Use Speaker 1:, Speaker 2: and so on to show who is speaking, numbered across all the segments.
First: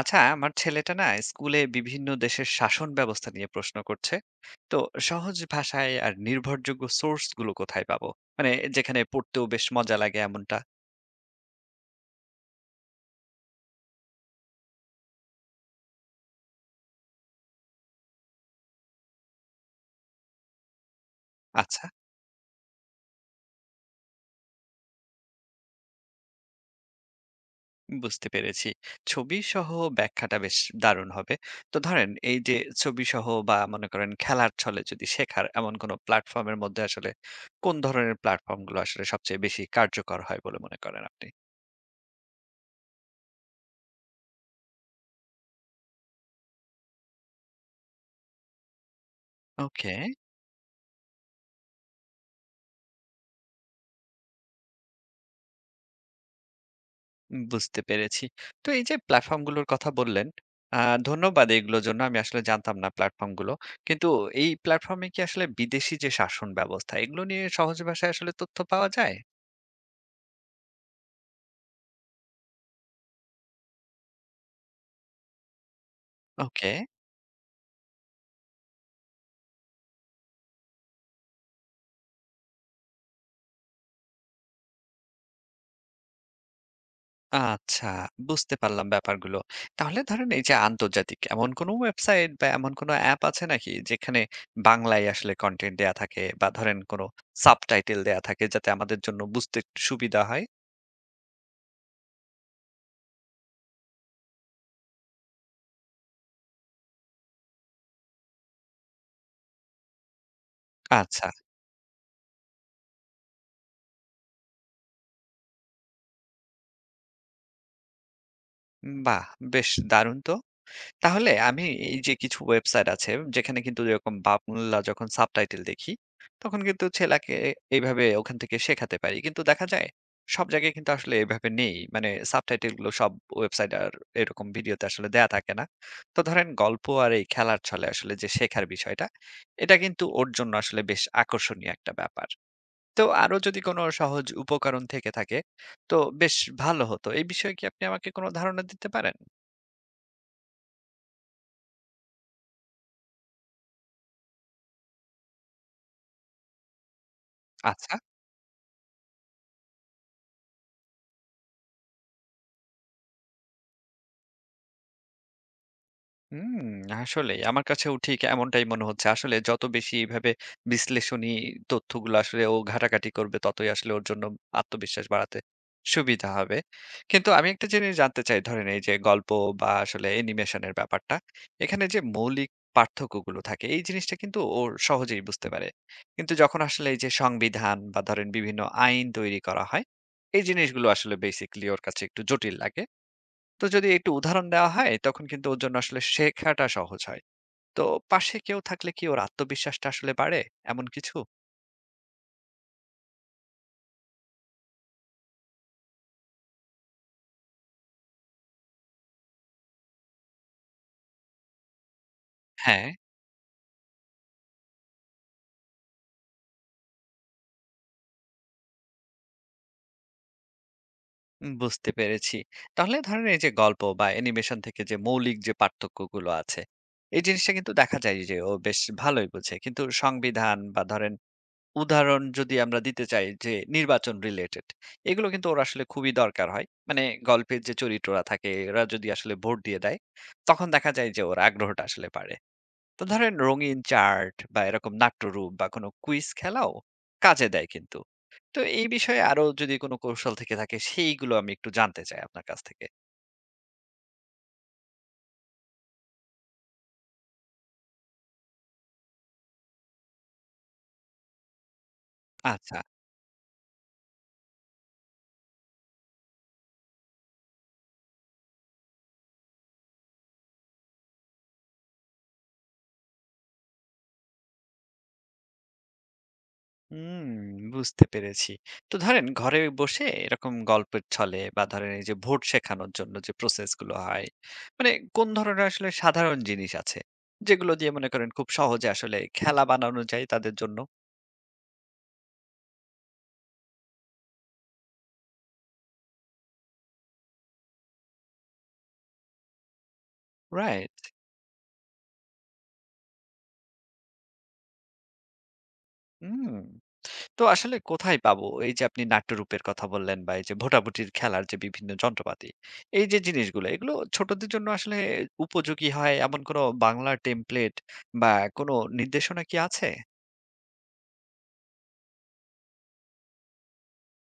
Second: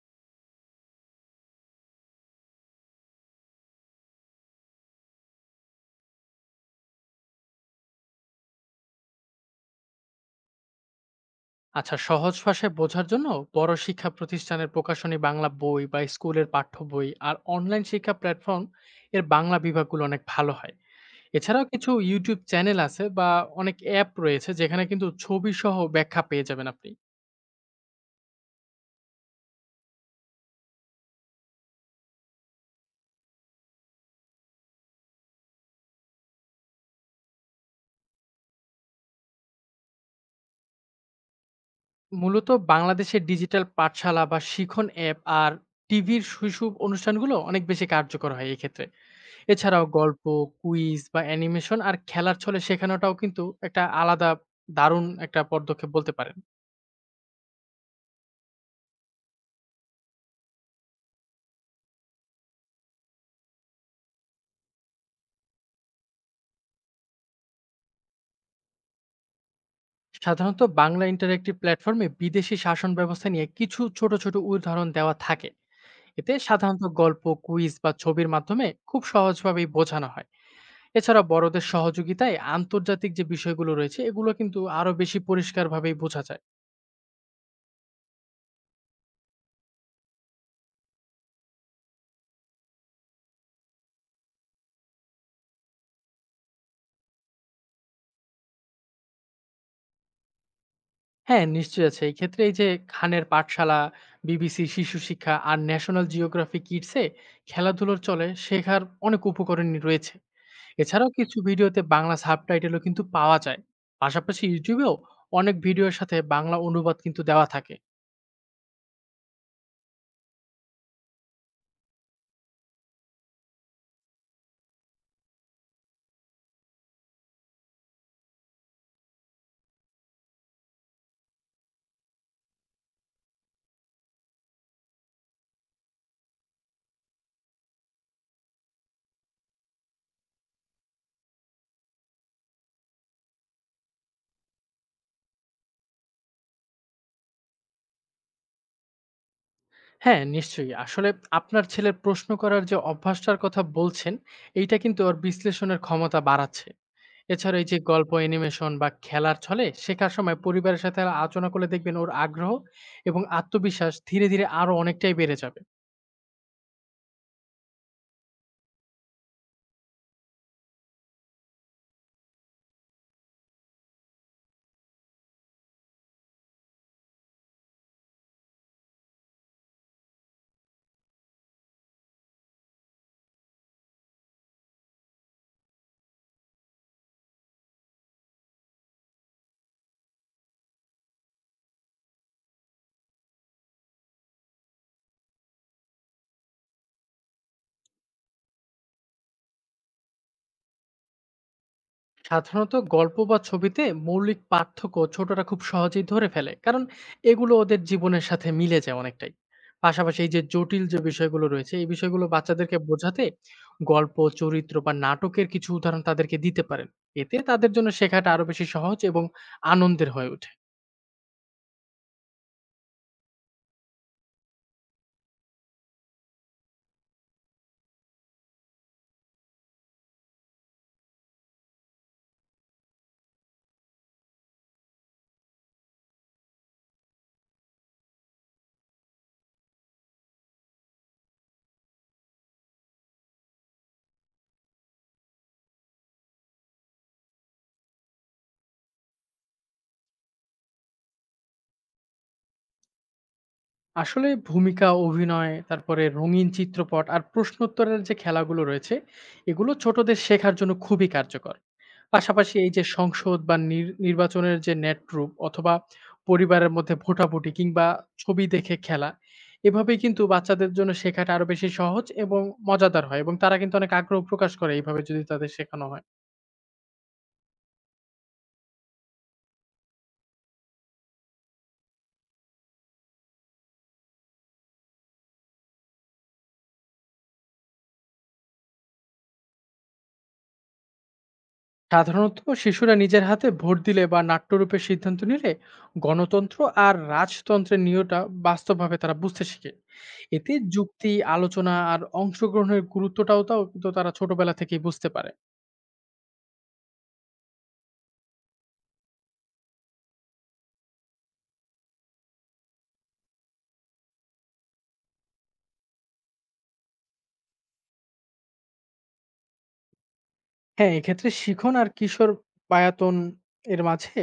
Speaker 1: আচ্ছা, আমার ছেলেটা না স্কুলে বিভিন্ন দেশের শাসন ব্যবস্থা নিয়ে প্রশ্ন করছে। তো সহজ ভাষায় আর নির্ভরযোগ্য সোর্স গুলো কোথায় পাবো? মানে যেখানে পড়তেও বেশ মজা লাগে এমনটা।
Speaker 2: আচ্ছা, সহজ ভাষায় বোঝার জন্য বড় শিক্ষা প্রতিষ্ঠানের প্রকাশনী বাংলা বই বা স্কুলের পাঠ্য বই আর অনলাইন শিক্ষা প্ল্যাটফর্ম এর বাংলা বিভাগগুলো অনেক ভালো হয়। এছাড়াও
Speaker 1: আচ্ছা,
Speaker 2: কিছু ইউটিউব চ্যানেল আছে বা অনেক অ্যাপ রয়েছে যেখানে কিন্তু ছবি সহ ব্যাখ্যা পেয়ে যাবেন আপনি।
Speaker 1: বুঝতে পেরেছি। ছবি সহ ব্যাখ্যাটা বেশ দারুণ হবে। তো ধরেন এই যে ছবি সহ বা মনে করেন খেলার ছলে যদি শেখার এমন কোনো প্ল্যাটফর্মের মধ্যে আসলে কোন ধরনের প্ল্যাটফর্মগুলো আসলে সবচেয়ে বেশি কার্যকর হয় বলে মনে করেন আপনি?
Speaker 2: মূলত বাংলাদেশের ডিজিটাল পাঠশালা বা শিখন অ্যাপ আর টিভির শৈশব অনুষ্ঠানগুলো অনেক বেশি কার্যকর হয় এক্ষেত্রে। এছাড়াও
Speaker 1: ওকে।
Speaker 2: গল্প, কুইজ বা অ্যানিমেশন আর খেলার ছলে শেখানোটাও কিন্তু একটা আলাদা দারুণ একটা পদক্ষেপ বলতে পারেন।
Speaker 1: বুঝতে পেরেছি। তো এই যে প্ল্যাটফর্মগুলোর কথা বললেন, আ ধন্যবাদ এগুলোর জন্য। আমি আসলে জানতাম না প্ল্যাটফর্মগুলো। কিন্তু এই প্ল্যাটফর্মে কি আসলে বিদেশি যে শাসন ব্যবস্থা, এগুলো নিয়ে সহজ ভাষায় আসলে তথ্য পাওয়া যায়?
Speaker 2: সাধারণত বাংলা ইন্টারেক্টিভ প্ল্যাটফর্মে বিদেশি শাসন ব্যবস্থা নিয়ে কিছু ছোট ছোট উদাহরণ দেওয়া থাকে। এতে
Speaker 1: ওকে।
Speaker 2: সাধারণত গল্প, কুইজ বা ছবির মাধ্যমে খুব সহজভাবেই বোঝানো হয়। এছাড়া বড়দের সহযোগিতায় আন্তর্জাতিক যে বিষয়গুলো রয়েছে এগুলো কিন্তু আরো বেশি পরিষ্কারভাবেই বোঝা যায়।
Speaker 1: আচ্ছা, বুঝতে পারলাম ব্যাপারগুলো। তাহলে ধরেন এই যে আন্তর্জাতিক এমন কোনো ওয়েবসাইট বা এমন কোনো অ্যাপ আছে নাকি যেখানে বাংলায় আসলে কনটেন্ট দেয়া থাকে, বা ধরেন কোনো সাবটাইটেল দেয়া থাকে যাতে আমাদের জন্য বুঝতে একটু সুবিধা হয়?
Speaker 2: হ্যাঁ, নিশ্চয়ই আছে এই ক্ষেত্রে। এই যে খানের পাঠশালা, বিবিসি শিশু শিক্ষা আর ন্যাশনাল জিওগ্রাফি কিডসে খেলাধুলোর চলে শেখার অনেক উপকরণই রয়েছে। এছাড়াও
Speaker 1: আচ্ছা।
Speaker 2: কিছু ভিডিওতে বাংলা সাবটাইটেলও কিন্তু পাওয়া যায়। পাশাপাশি ইউটিউবেও অনেক ভিডিওর সাথে বাংলা অনুবাদ কিন্তু দেওয়া থাকে।
Speaker 1: বাহ! বেশ দারুণ তো। তাহলে আমি এই যে কিছু ওয়েবসাইট আছে যেখানে কিন্তু এরকম বাংলা যখন সাবটাইটেল দেখি তখন কিন্তু ছেলাকে এইভাবে ওখান থেকে শেখাতে পারি, কিন্তু দেখা যায় সব জায়গায় কিন্তু আসলে এভাবে নেই, মানে সাবটাইটেল গুলো সব ওয়েবসাইট আর এরকম ভিডিওতে আসলে দেয়া থাকে না। তো ধরেন গল্প আর এই খেলার ছলে আসলে যে শেখার বিষয়টা, এটা কিন্তু ওর জন্য আসলে বেশ আকর্ষণীয় একটা ব্যাপার। তো আরো যদি কোনো সহজ উপকরণ থেকে থাকে তো বেশ ভালো হতো। এই বিষয়ে কি আপনি আমাকে কোনো ধারণা দিতে পারেন?
Speaker 2: হ্যাঁ, নিশ্চয়ই। আসলে আপনার ছেলের প্রশ্ন করার যে অভ্যাসটার কথা বলছেন, এইটা কিন্তু ওর বিশ্লেষণের ক্ষমতা বাড়াচ্ছে। এছাড়া এই যে
Speaker 1: আচ্ছা।
Speaker 2: গল্প, অ্যানিমেশন বা খেলার ছলে শেখার সময় পরিবারের সাথে আলোচনা করলে দেখবেন ওর আগ্রহ এবং আত্মবিশ্বাস ধীরে ধীরে আরো অনেকটাই বেড়ে যাবে।
Speaker 1: হুম, আসলেই আমার কাছেও ঠিক এমনটাই মনে হচ্ছে। আসলে যত বেশি এভাবে বিশ্লেষণী তথ্যগুলো আসলে ও ঘাটাঘাটি করবে ততই আসলে ওর জন্য আত্মবিশ্বাস বাড়াতে সুবিধা হবে। কিন্তু আমি একটা জিনিস জানতে চাই, ধরেন এই যে গল্প বা আসলে অ্যানিমেশনের ব্যাপারটা, এখানে যে মৌলিক পার্থক্যগুলো থাকে এই জিনিসটা কিন্তু ও সহজেই বুঝতে পারে। কিন্তু যখন আসলে এই যে সংবিধান বা ধরেন বিভিন্ন আইন তৈরি করা হয়, এই জিনিসগুলো আসলে বেসিক্যালি ওর কাছে একটু জটিল লাগে। তো যদি একটু উদাহরণ দেওয়া হয় তখন কিন্তু ওর জন্য আসলে শেখাটা সহজ হয়। তো পাশে কেউ থাকলে কি ওর আত্মবিশ্বাসটা আসলে বাড়ে এমন কিছু?
Speaker 2: সাধারণত গল্প বা ছবিতে মৌলিক পার্থক্য ছোটরা খুব সহজেই ধরে ফেলে, কারণ এগুলো ওদের জীবনের সাথে মিলে যায় অনেকটাই। পাশাপাশি এই যে জটিল যে বিষয়গুলো রয়েছে, এই বিষয়গুলো বাচ্চাদেরকে
Speaker 1: হ্যাঁ।
Speaker 2: বোঝাতে গল্প, চরিত্র বা নাটকের কিছু উদাহরণ তাদেরকে দিতে পারেন। এতে তাদের জন্য শেখাটা আরো বেশি সহজ এবং আনন্দের হয়ে ওঠে।
Speaker 1: বুঝতে পেরেছি। তাহলে ধরেন এই যে গল্প বা অ্যানিমেশন থেকে যে মৌলিক যে পার্থক্যগুলো আছে এই জিনিসটা কিন্তু দেখা যায় যে ও বেশ ভালোই বোঝে, কিন্তু সংবিধান বা ধরেন উদাহরণ যদি আমরা দিতে চাই যে নির্বাচন রিলেটেড, এগুলো কিন্তু ওর আসলে খুবই দরকার হয়। মানে গল্পের যে চরিত্ররা থাকে এরা যদি আসলে ভোট দিয়ে দেয় তখন দেখা যায় যে ওর আগ্রহটা আসলে বাড়ে। তো ধরেন রঙিন চার্ট বা এরকম নাট্যরূপ বা কোনো কুইজ খেলাও কাজে দেয় কিন্তু। তো এই বিষয়ে আরো যদি কোনো কৌশল থেকে থাকে সেইগুলো আমি একটু জানতে চাই আপনার কাছ থেকে।
Speaker 2: আসলে ভূমিকা অভিনয়, তারপরে রঙিন চিত্রপট আর প্রশ্নোত্তরের যে খেলাগুলো রয়েছে এগুলো ছোটদের শেখার জন্য খুবই কার্যকর। পাশাপাশি এই
Speaker 1: আচ্ছা।
Speaker 2: যে সংসদ বা নির্বাচনের যে নেটরূপ অথবা পরিবারের মধ্যে ভোটাভুটি কিংবা ছবি দেখে খেলা, এভাবেই কিন্তু বাচ্চাদের জন্য শেখাটা আরো বেশি সহজ এবং মজাদার হয়, এবং তারা কিন্তু অনেক আগ্রহ প্রকাশ করে এইভাবে যদি তাদের শেখানো হয়।
Speaker 1: হুম, বুঝতে পেরেছি। তো ধরেন ঘরে বসে এরকম গল্পের ছলে বা ধরেন এই যে ভোট শেখানোর জন্য যে প্রসেস গুলো হয়, মানে কোন ধরনের আসলে সাধারণ জিনিস আছে যেগুলো দিয়ে মনে করেন খুব সহজে আসলে খেলা বানানো যায় তাদের জন্য?
Speaker 2: সাধারণত শিশুরা নিজের হাতে ভোট দিলে বা নাট্যরূপে সিদ্ধান্ত নিলে গণতন্ত্র আর রাজতন্ত্রের নিয়টা বাস্তবভাবে তারা বুঝতে শিখে। এতে
Speaker 1: রাইট।
Speaker 2: যুক্তি, আলোচনা আর অংশগ্রহণের গুরুত্বটাও তাও কিন্তু তারা ছোটবেলা থেকেই বুঝতে পারে।
Speaker 1: হুম। তো আসলে কোথায় পাবো এই যে আপনি নাট্যরূপের কথা বললেন বা এই যে ভোটাভুটির খেলার যে বিভিন্ন যন্ত্রপাতি, এই যে জিনিসগুলো এগুলো ছোটদের জন্য আসলে উপযোগী হয় এমন কোনো বাংলা টেমপ্লেট বা কোনো নির্দেশনা কি আছে?
Speaker 2: হ্যাঁ, এক্ষেত্রে শিখন আর কিশোর বায়াতন এর মাঝে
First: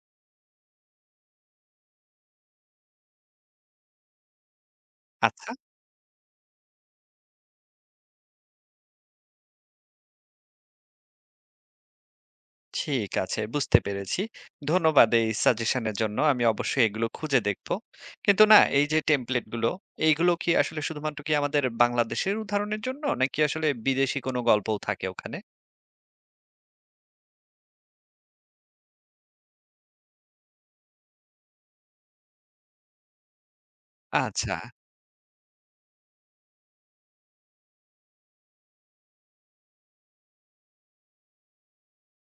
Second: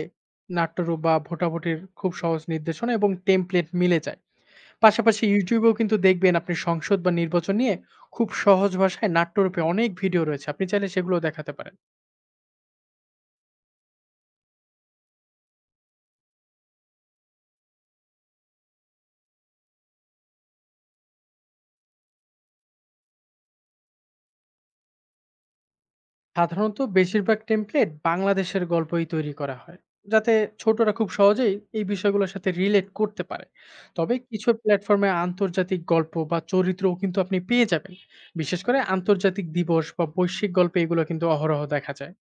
Speaker 2: নাট্যরূপ বা ভোটাভুটির খুব সহজ নির্দেশনা এবং টেমপ্লেট মিলে যায়। পাশাপাশি
Speaker 1: আচ্ছা।
Speaker 2: ইউটিউবেও কিন্তু দেখবেন আপনি সংসদ বা নির্বাচন নিয়ে খুব সহজ ভাষায় নাট্যরূপে অনেক ভিডিও রয়েছে। আপনি চাইলে সেগুলোও দেখাতে পারেন।
Speaker 1: ঠিক আছে, বুঝতে পেরেছি। ধন্যবাদ এই সাজেশনের জন্য, আমি অবশ্যই এগুলো খুঁজে দেখবো। কিন্তু না এই যে টেমপ্লেট গুলো, এইগুলো কি আসলে শুধুমাত্র কি আমাদের বাংলাদেশের উদাহরণের জন্য নাকি আসলে বিদেশি কোনো গল্পও থাকে ওখানে?
Speaker 2: সাধারণত বেশিরভাগ টেমপ্লেট বাংলাদেশের গল্পই তৈরি করা হয়, যাতে ছোটরা খুব সহজেই এই বিষয়গুলোর সাথে রিলেট করতে পারে। তবে কিছু
Speaker 1: আচ্ছা।
Speaker 2: প্ল্যাটফর্মে আন্তর্জাতিক গল্প বা চরিত্রও কিন্তু আপনি পেয়ে যাবেন। বিশেষ করে আন্তর্জাতিক দিবস বা বৈশ্বিক গল্পে এগুলো কিন্তু অহরহ দেখা যায়।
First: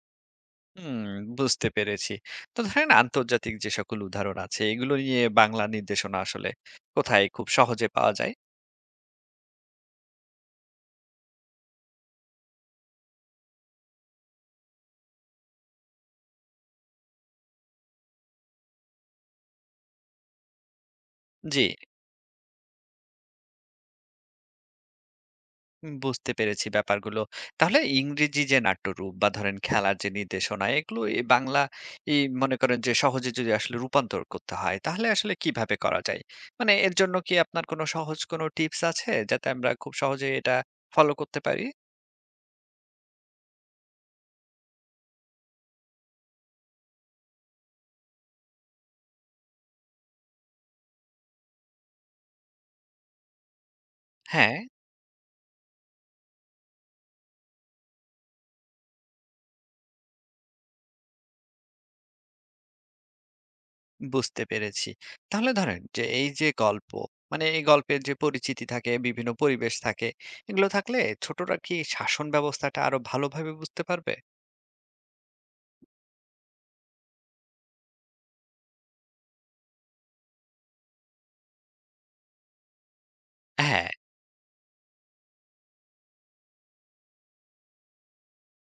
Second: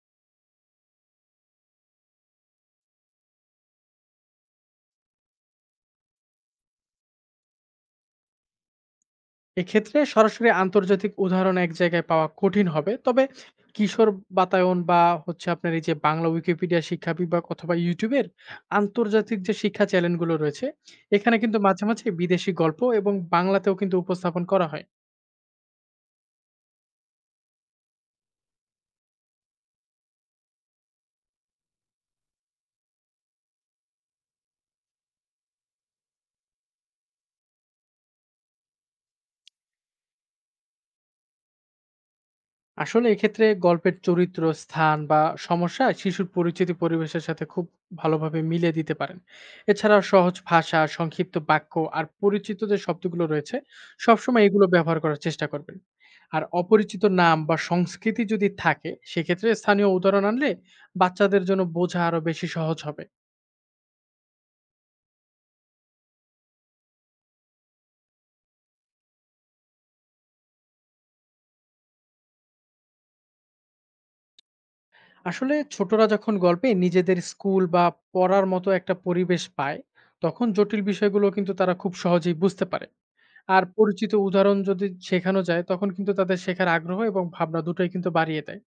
Speaker 1: হুম, বুঝতে পেরেছি। তো ধরেন আন্তর্জাতিক যে সকল উদাহরণ আছে এগুলো নিয়ে বাংলা নির্দেশনা আসলে কোথায় খুব সহজে পাওয়া যায়?
Speaker 2: এক্ষেত্রে সরাসরি আন্তর্জাতিক উদাহরণ এক জায়গায় পাওয়া কঠিন হবে। তবে কিশোর বাতায়ন বা হচ্ছে আপনার এই যে বাংলা উইকিপিডিয়া শিক্ষা বিভাগ অথবা ইউটিউবের আন্তর্জাতিক যে শিক্ষা চ্যানেলগুলো রয়েছে, এখানে কিন্তু
Speaker 1: জি,
Speaker 2: মাঝে মাঝে বিদেশি গল্প এবং বাংলাতেও কিন্তু উপস্থাপন করা হয়।
Speaker 1: বুঝতে পেরেছি ব্যাপারগুলো। তাহলে ইংরেজি যে নাট্যরূপ বা ধরেন খেলার যে নির্দেশনা, এগুলো এই বাংলা এই মনে করেন যে সহজে যদি আসলে রূপান্তর করতে হয় তাহলে আসলে কিভাবে করা যায়? মানে এর জন্য কি আপনার কোনো সহজ কোনো টিপস আছে যাতে আমরা খুব সহজে এটা ফলো করতে পারি?
Speaker 2: আসলে এক্ষেত্রে গল্পের চরিত্র, স্থান বা সমস্যা শিশুর পরিচিতি পরিবেশের সাথে খুব ভালোভাবে মিলিয়ে দিতে পারেন। এছাড়াও সহজ ভাষা, সংক্ষিপ্ত বাক্য আর পরিচিত যে শব্দগুলো রয়েছে, সবসময়
Speaker 1: হ্যাঁ।
Speaker 2: এগুলো ব্যবহার করার চেষ্টা করবেন। আর অপরিচিত নাম বা সংস্কৃতি যদি থাকে সেক্ষেত্রে স্থানীয় উদাহরণ আনলে বাচ্চাদের জন্য বোঝা আরো বেশি সহজ হবে।
Speaker 1: বুঝতে পেরেছি। তাহলে ধরেন যে এই যে গল্প, মানে এই গল্পের যে পরিচিতি থাকে, বিভিন্ন পরিবেশ থাকে, এগুলো থাকলে ছোটরা কি শাসন ব্যবস্থাটা আরো ভালোভাবে বুঝতে পারবে?
Speaker 2: আসলে ছোটরা যখন গল্পে নিজেদের স্কুল বা পড়ার মতো একটা পরিবেশ পায় তখন জটিল বিষয়গুলো কিন্তু তারা খুব সহজেই বুঝতে পারে। আর
Speaker 1: হ্যাঁ,
Speaker 2: পরিচিত উদাহরণ যদি শেখানো যায়, তখন কিন্তু তাদের শেখার আগ্রহ এবং ভাবনা দুটোই কিন্তু বাড়িয়ে দেয়।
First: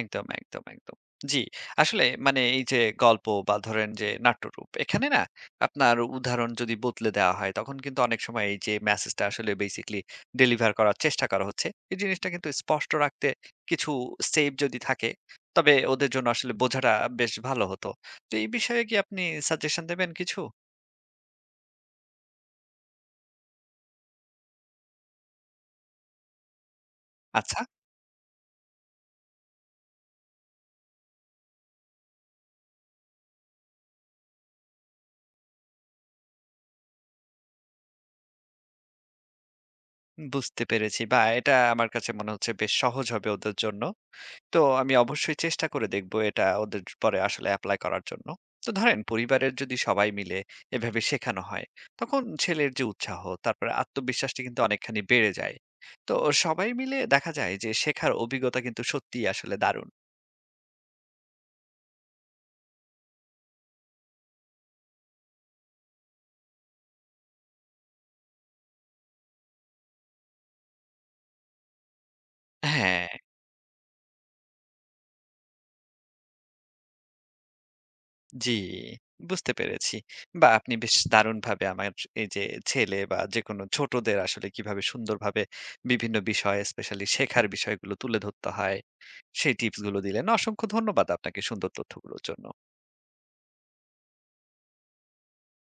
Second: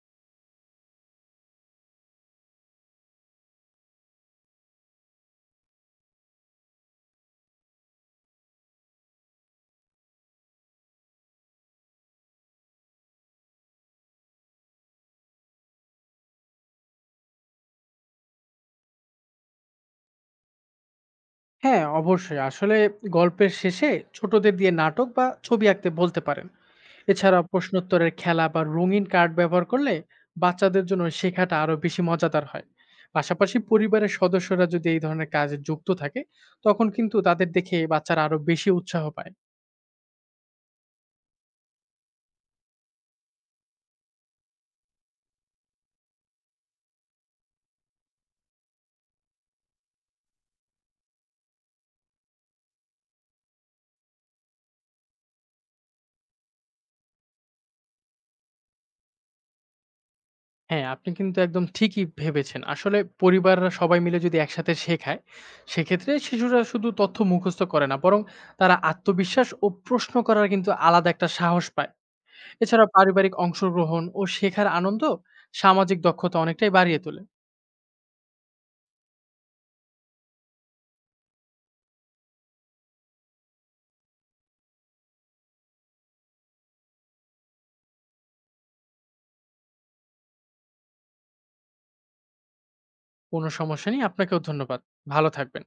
Speaker 1: একদম, একদম, একদম। জি, আসলে মানে এই যে গল্প বা ধরেন যে নাট্যরূপ, এখানে না আপনার উদাহরণ যদি বদলে দেওয়া হয়, তখন কিন্তু অনেক সময় এই যে মেসেজটা আসলে বেসিক্যালি ডেলিভার করার চেষ্টা করা হচ্ছে এই জিনিসটা কিন্তু স্পষ্ট রাখতে কিছু স্টেপ যদি থাকে, তবে ওদের জন্য আসলে বোঝাটা বেশ ভালো হতো। তো এই বিষয়ে কি আপনি সাজেশন দেবেন কিছু?
Speaker 2: হ্যাঁ, অবশ্যই। আসলে গল্পের শেষে ছোটদের দিয়ে নাটক বা ছবি আঁকতে বলতে পারেন। এছাড়া
Speaker 1: আচ্ছা,
Speaker 2: প্রশ্নোত্তরের খেলা বা রঙিন কার্ড ব্যবহার করলে বাচ্চাদের জন্য শেখাটা আরো বেশি মজাদার হয়। পাশাপাশি পরিবারের সদস্যরা যদি এই ধরনের কাজে যুক্ত থাকে, তখন কিন্তু তাদের দেখে বাচ্চারা আরো বেশি উৎসাহ পায়।
Speaker 1: বুঝতে পেরেছি। বা এটা আমার কাছে মনে হচ্ছে বেশ সহজ হবে ওদের জন্য। তো আমি অবশ্যই চেষ্টা করে দেখব এটা ওদের পরে আসলে এপ্লাই করার জন্য। তো ধরেন পরিবারের যদি সবাই মিলে এভাবে শেখানো হয়, তখন ছেলের যে উৎসাহ তারপরে আত্মবিশ্বাসটা কিন্তু অনেকখানি বেড়ে যায়। তো সবাই মিলে দেখা যায় যে শেখার অভিজ্ঞতা কিন্তু সত্যিই আসলে দারুণ।
Speaker 2: হ্যাঁ, আপনি কিন্তু একদম ঠিকই ভেবেছেন। আসলে পরিবাররা সবাই মিলে যদি একসাথে শেখায়, সেক্ষেত্রে শিশুরা শুধু তথ্য মুখস্থ করে না, বরং তারা আত্মবিশ্বাস ও প্রশ্ন করার কিন্তু আলাদা একটা সাহস পায়। এছাড়া
Speaker 1: হ্যাঁ।
Speaker 2: পারিবারিক অংশগ্রহণ ও শেখার আনন্দ সামাজিক দক্ষতা অনেকটাই বাড়িয়ে তোলে।
Speaker 1: জি, বুঝতে পেরেছি। বা আপনি বেশ দারুণভাবে আমার এই যে ছেলে বা যেকোনো ছোটদের আসলে কিভাবে সুন্দরভাবে বিভিন্ন বিষয় স্পেশালি শেখার বিষয়গুলো তুলে ধরতে হয়, সেই টিপস গুলো দিলেন। অসংখ্য ধন্যবাদ আপনাকে সুন্দর তথ্যগুলোর জন্য।
Speaker 2: কোনো সমস্যা নেই, আপনাকেও ধন্যবাদ। ভালো থাকবেন।